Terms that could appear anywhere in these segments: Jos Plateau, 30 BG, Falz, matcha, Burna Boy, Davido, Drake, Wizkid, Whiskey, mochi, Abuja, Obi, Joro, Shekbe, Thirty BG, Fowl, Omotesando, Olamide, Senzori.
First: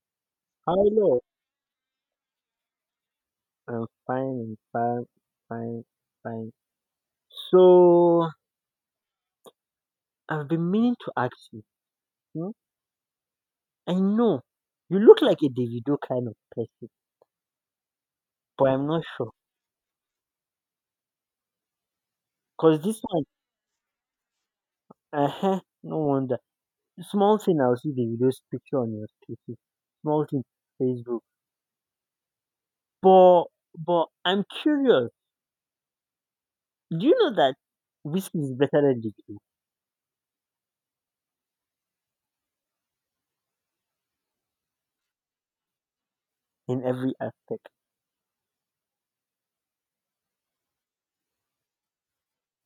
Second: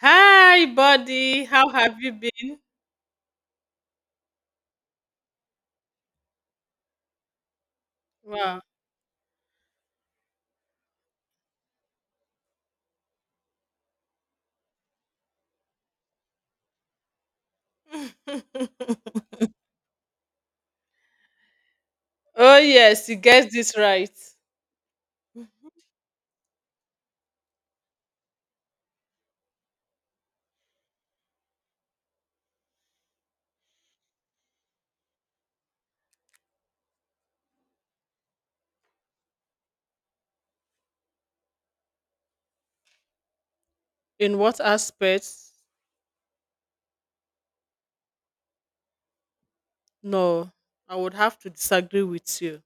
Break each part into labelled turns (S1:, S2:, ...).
S1: Hi,
S2: Hello,
S1: buddy. How have you been?
S2: I'm fine, fine, fine. So
S1: Wow.
S2: I've been meaning to ask you. Hmm? I know you look like a Davido kind of person, but I'm not sure.
S1: Oh,
S2: Cause this
S1: yes, you
S2: one,
S1: guessed this right.
S2: uh huh, no wonder. Small thing, I'll see Davido's picture on your status. Small thing, Facebook. But but I'm curious. Do you know that Whiskey is better than Davido
S1: In what aspects?
S2: in every aspect?
S1: No, I would have to disagree with you.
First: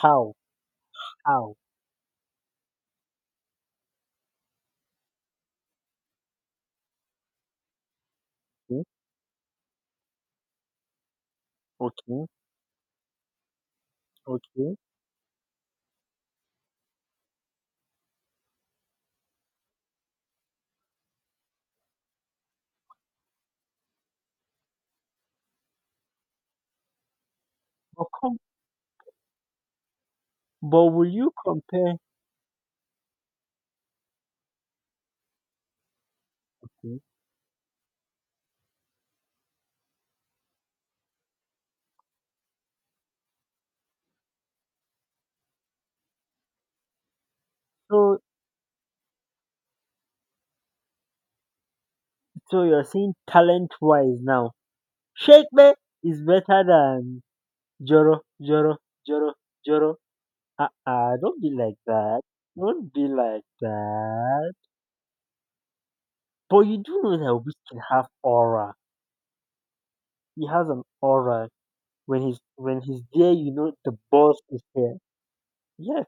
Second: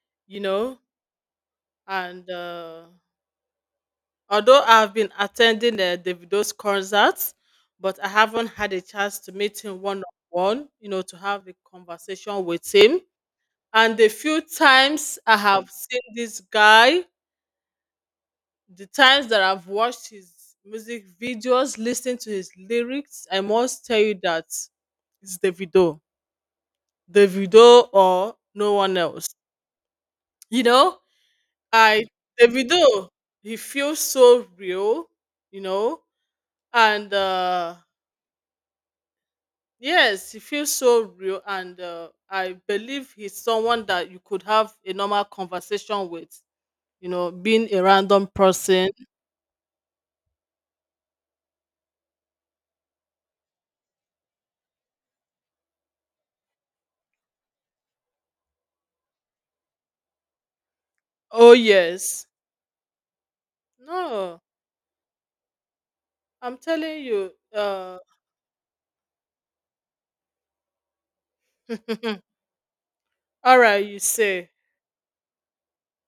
S2: How?
S1: You know,
S2: How?
S1: and although I've been attending Davido's concerts, but I haven't had a
S2: Hmm?
S1: chance to meet him one on one, to have a
S2: Okay,
S1: conversation with him. And the few
S2: okay.
S1: times I have seen this guy, the times that I've watched his music videos, listened to his lyrics, I must tell you that it's Davido. Davido
S2: But
S1: or
S2: come.
S1: no one else. You
S2: But
S1: know,
S2: will you compare?
S1: I Davido, he feels so real, you know, and yes, he feels so real and I believe he's someone that you could have a normal conversation with, being a
S2: So,
S1: random person.
S2: so, you're saying talent wise now, Shekbe is better than Joro, Joro, Joro, Joro. Ah, don't be
S1: Oh
S2: like that.
S1: yes.
S2: Don't be like
S1: No,
S2: that.
S1: I'm
S2: But you do
S1: telling
S2: know that
S1: you.
S2: Obi can have aura. He has an aura. When he's there, you
S1: All
S2: know
S1: right,
S2: the
S1: you
S2: boss
S1: say.
S2: is there. Yes,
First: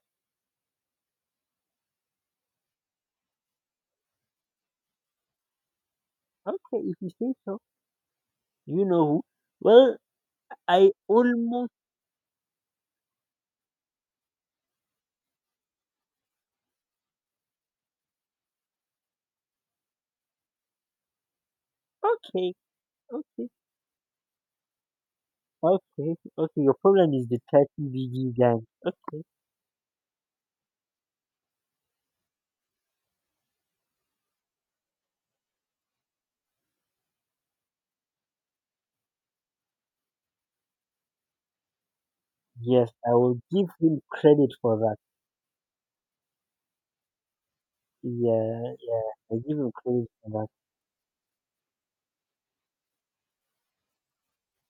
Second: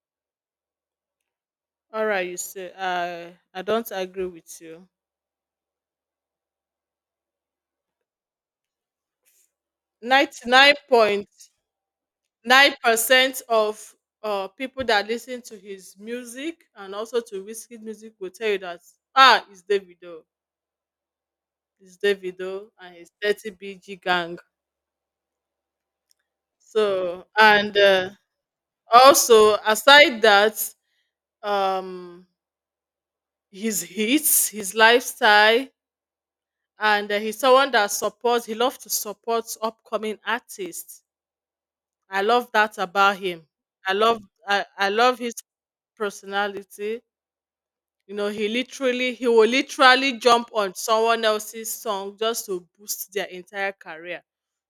S1: All right, you say. I don't agree with you.
S2: okay, if you say so. You know who? Well,
S1: Ninety nine
S2: I
S1: point
S2: almost
S1: nine percent of people that listen to his music and also to whiskey music will tell you that ah, it's Davido, it's
S2: okay,
S1: Davido and his
S2: okay.
S1: 30BG gang.
S2: Okay, okay, your problem is
S1: So
S2: the
S1: and
S2: 30 BG gang. Okay,
S1: also aside that, um, his hits, his lifestyle and he's someone that supports he loves to support upcoming artists. I love that
S2: yes, I
S1: about
S2: will
S1: him.
S2: give
S1: i
S2: him
S1: love
S2: credit
S1: I,
S2: for
S1: I
S2: that.
S1: love his personality. you know he
S2: Yeah, yeah,
S1: literally he
S2: I
S1: will
S2: give him credit
S1: literally
S2: for that.
S1: jump on someone else's song just to boost their entire career.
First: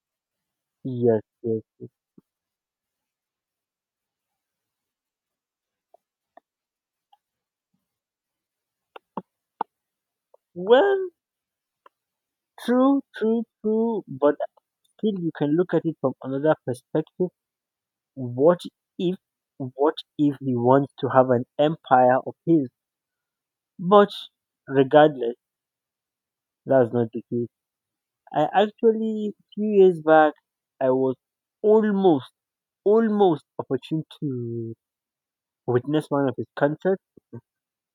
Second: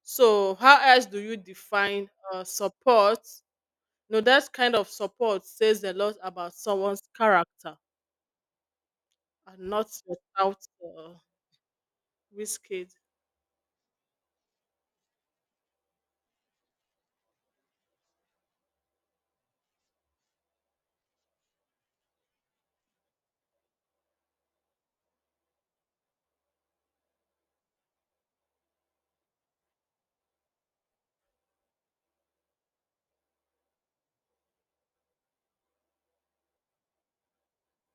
S1: So how else do
S2: Yes,
S1: you
S2: yes, yes.
S1: define support? No, that kind of support says a lot about someone's character and not without
S2: Well,
S1: uh, risk.
S2: true, true, true, but still you can look at it from another perspective. What if, what if he wants to have an empire of his? But regardless, that's not the case. I actually, few years back, I was almost almost opportune to witness one of his concerts.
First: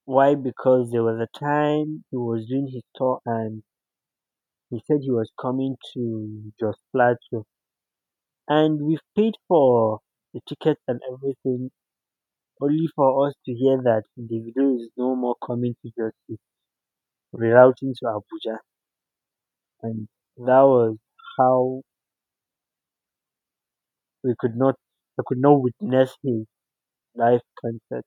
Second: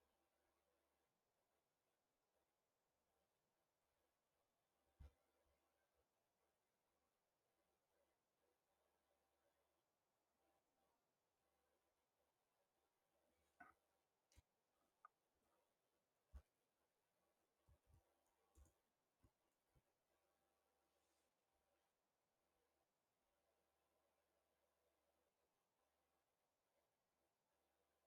S2: Why? Because there was a time he was doing his tour and he said he was coming to Jos Plateau. And we've paid for the tickets and everything only for us to hear that Davido is no more coming to Jos, he's rerouting to Abuja. And that was how we could not, I could not witness his live concert.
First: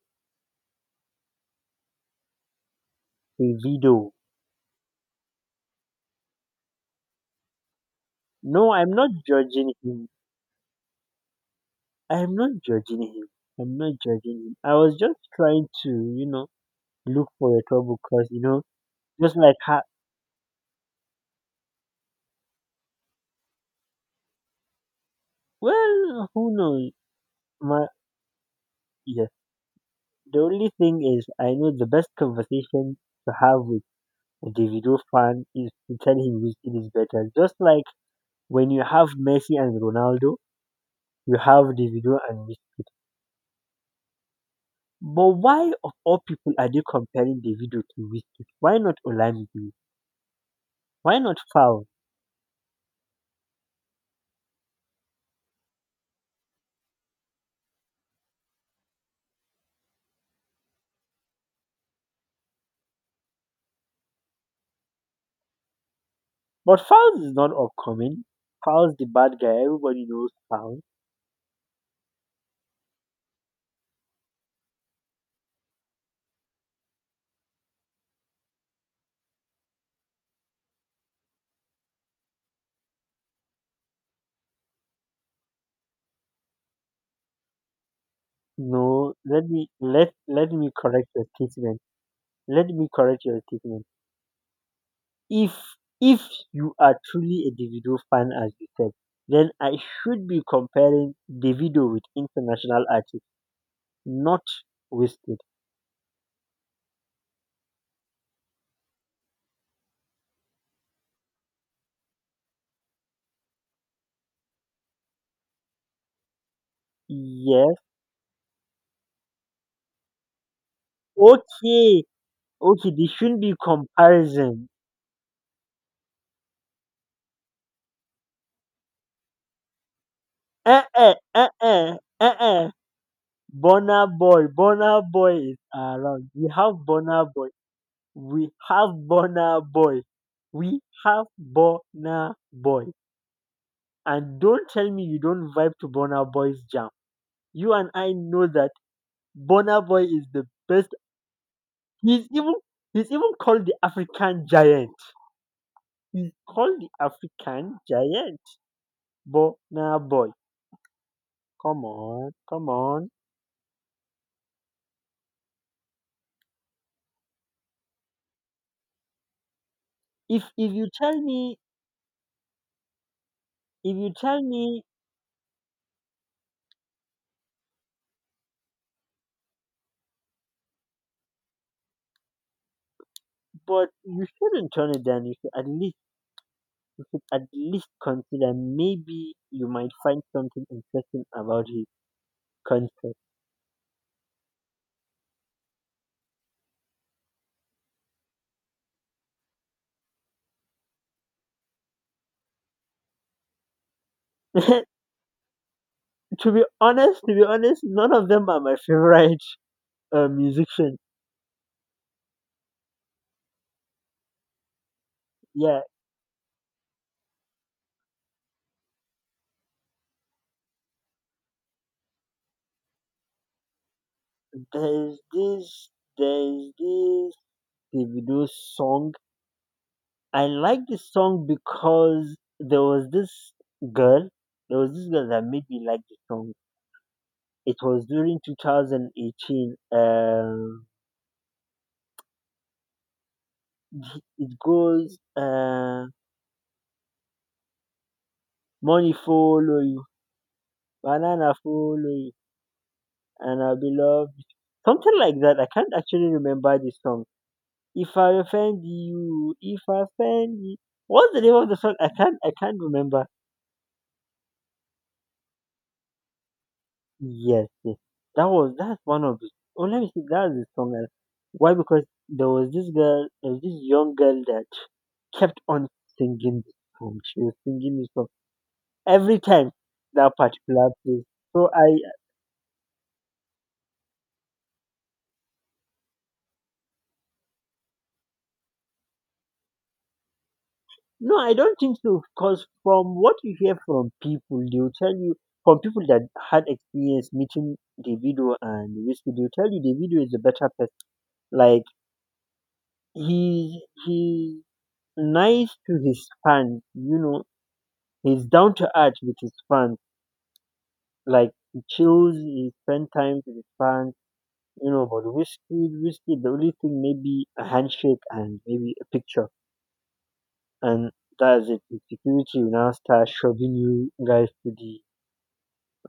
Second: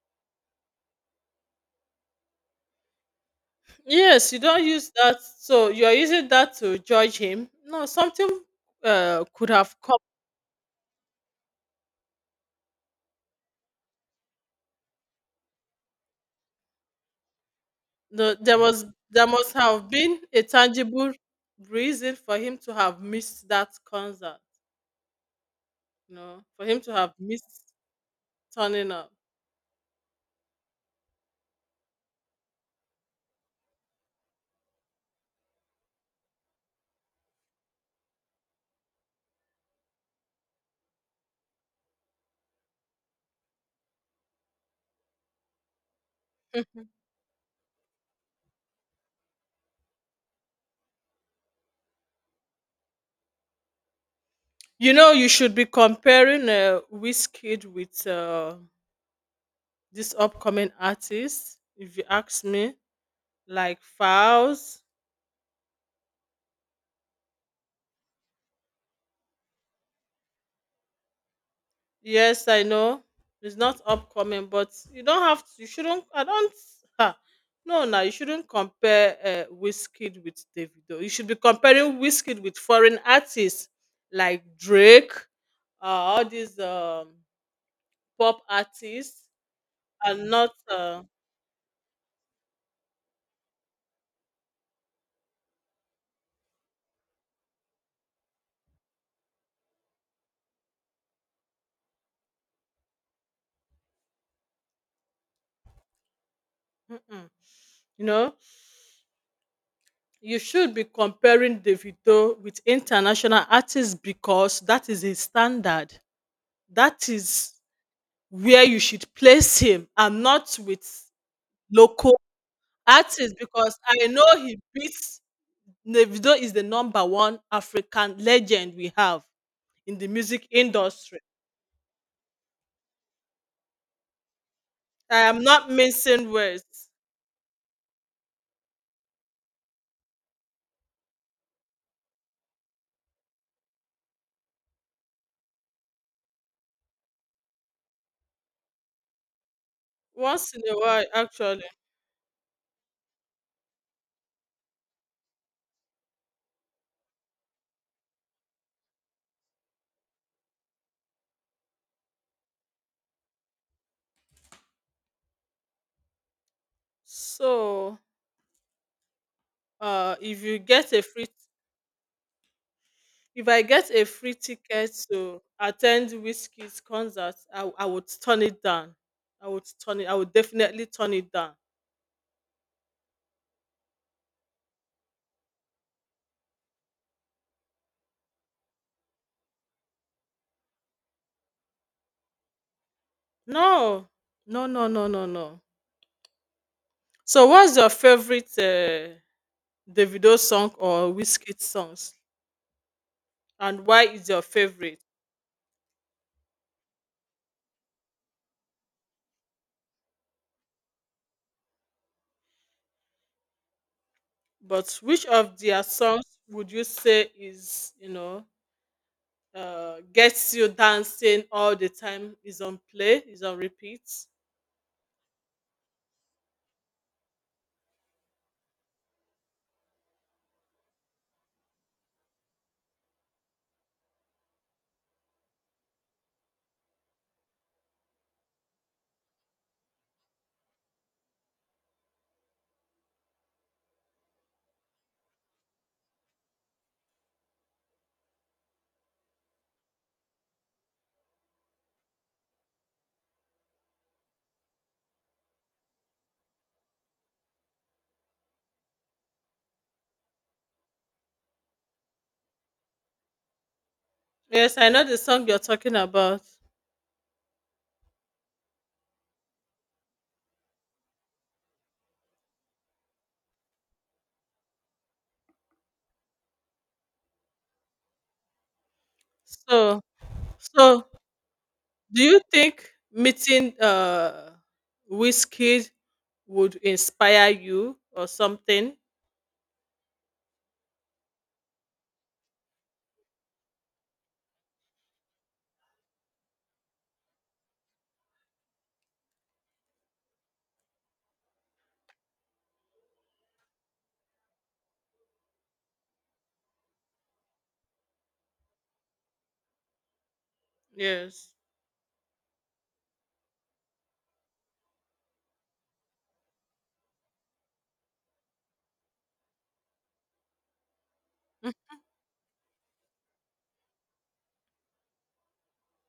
S2: Davido.
S1: Yes, you don't use that. So you are using that to judge him. No, something
S2: No, I'm not
S1: could
S2: judging
S1: have come.
S2: him. I'm not judging him. I'm not judging him. I was just trying to, you know, look for your trouble because,
S1: The,
S2: you
S1: there
S2: know,
S1: was there
S2: just
S1: must
S2: like how,
S1: have been a tangible reason for him to have missed that concert. You
S2: well,
S1: know,
S2: who
S1: for him
S2: knows?
S1: to have missed
S2: My,
S1: turning up.
S2: yes. The only thing is, I know the best conversation to have with a Davido fan is to tell him which it is better. Just like when you have Messi and Ronaldo, you have Davido and Wizkid. But why, of all people, are they comparing Davido to Wizkid? Why not Olamide? Why not Fowl?
S1: You should be comparing Wizkid with this upcoming artist, if you ask me, like Files.
S2: But Foul's is not upcoming. Foul's the bad guy. Everybody knows Falz.
S1: Yes, I know it's not upcoming, but you don't have to. You shouldn't. I don't. Ha. No, no, you shouldn't compare Wizkid with Davido. You should be comparing Wizkid with foreign artists like Drake, all these pop
S2: No,
S1: artists, and not.
S2: let me correct your statement. Let me correct your statement. If if you are truly a Davido fan as you said, then I should be comparing Davido with international artists, not Wasted.
S1: Mm-mm, you know. You should be comparing Davido with international artists because that is his standard. That is
S2: Yes.
S1: where you should place him and not with
S2: Okay.
S1: local
S2: Okay, there
S1: artists
S2: shouldn't be
S1: because I know he
S2: comparison.
S1: beats Davido is the number one African legend we have in the music
S2: Uh uh
S1: industry.
S2: uh uh uh uh Burna Boy, Burna
S1: I
S2: Boy
S1: am
S2: is
S1: not
S2: around.
S1: mincing
S2: We have
S1: words.
S2: Burna Boy. We have Burna Boy. We have Burna Boy. And don't tell me you don't vibe to Burna Boy's jam. You and I know that Burna Boy is the
S1: Once in a
S2: best.
S1: while, actually.
S2: He's even he's even called the African giant. He's called the African giant. Burna Boy. Come on, come on.
S1: So, if
S2: If
S1: you
S2: if you
S1: get a
S2: tell
S1: free
S2: me
S1: If I get
S2: if
S1: a
S2: you
S1: free
S2: tell me
S1: ticket to attend Whiskey's concert, I would turn it down. I would turn it. I would definitely turn it down.
S2: but you shouldn't turn it down. You should at least consider. Maybe you might find something interesting about his concept.
S1: No, no, no, no, no, no. So, what's your favorite Davido song or Wizkid songs, and why is your favorite?
S2: To be honest, none of them are my favorite musician.
S1: But which of
S2: Yeah,
S1: their songs would you say is you know gets you dancing all the time? Is on play? Is on repeat?
S2: there's this, there's this Davido song. I like this song because girl, there was this girl that made me like the song. It was during 2018. It goes, money follow Banana foley and I'll be loved. Something like that. I can't actually remember the song. If I offend you. What's the name of the song? I can't remember.
S1: Yes, I know the song you're talking about.
S2: Yes, yes. That's one of the oh let me see, that's the song. I- Why? Because there was this young girl that kept on singing the song. She was singing the song every time
S1: So
S2: that particular
S1: So,
S2: place. So I
S1: do you think meeting Whiskey would inspire you or something?
S2: no, I don't think so. Because from what you hear from people, they'll tell you, from people that had experience meeting Davido and Whiskey, they'll tell you Davido is a better person. Like, he's nice to his fans, you know, he's down to earth with his fans. Like,
S1: Yes.
S2: he chills, he spends time with his fans, you know, but Whiskey, Whiskey, the only thing maybe a handshake and maybe a picture. And that's
S1: Mm.
S2: it. The security will now start shoving you guys to the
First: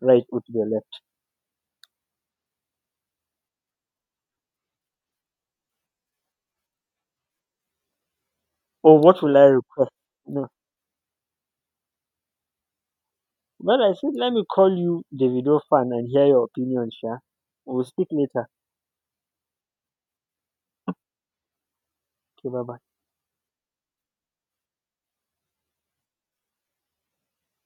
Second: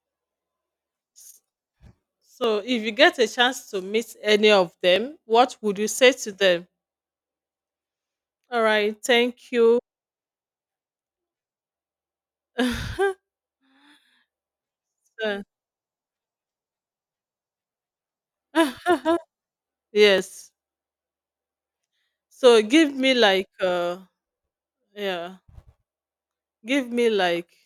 S2: right or to the left?
S1: So, if you get a chance to meet any of them, what would you say to them? All right,
S2: Or what will I
S1: thank you.
S2: request? No. Well, I said let me call you
S1: So-
S2: Davido fan and hear your opinion, sha. We'll speak later.
S1: yes.
S2: Okay,
S1: So,
S2: bye
S1: give
S2: bye.
S1: me like yeah, give me like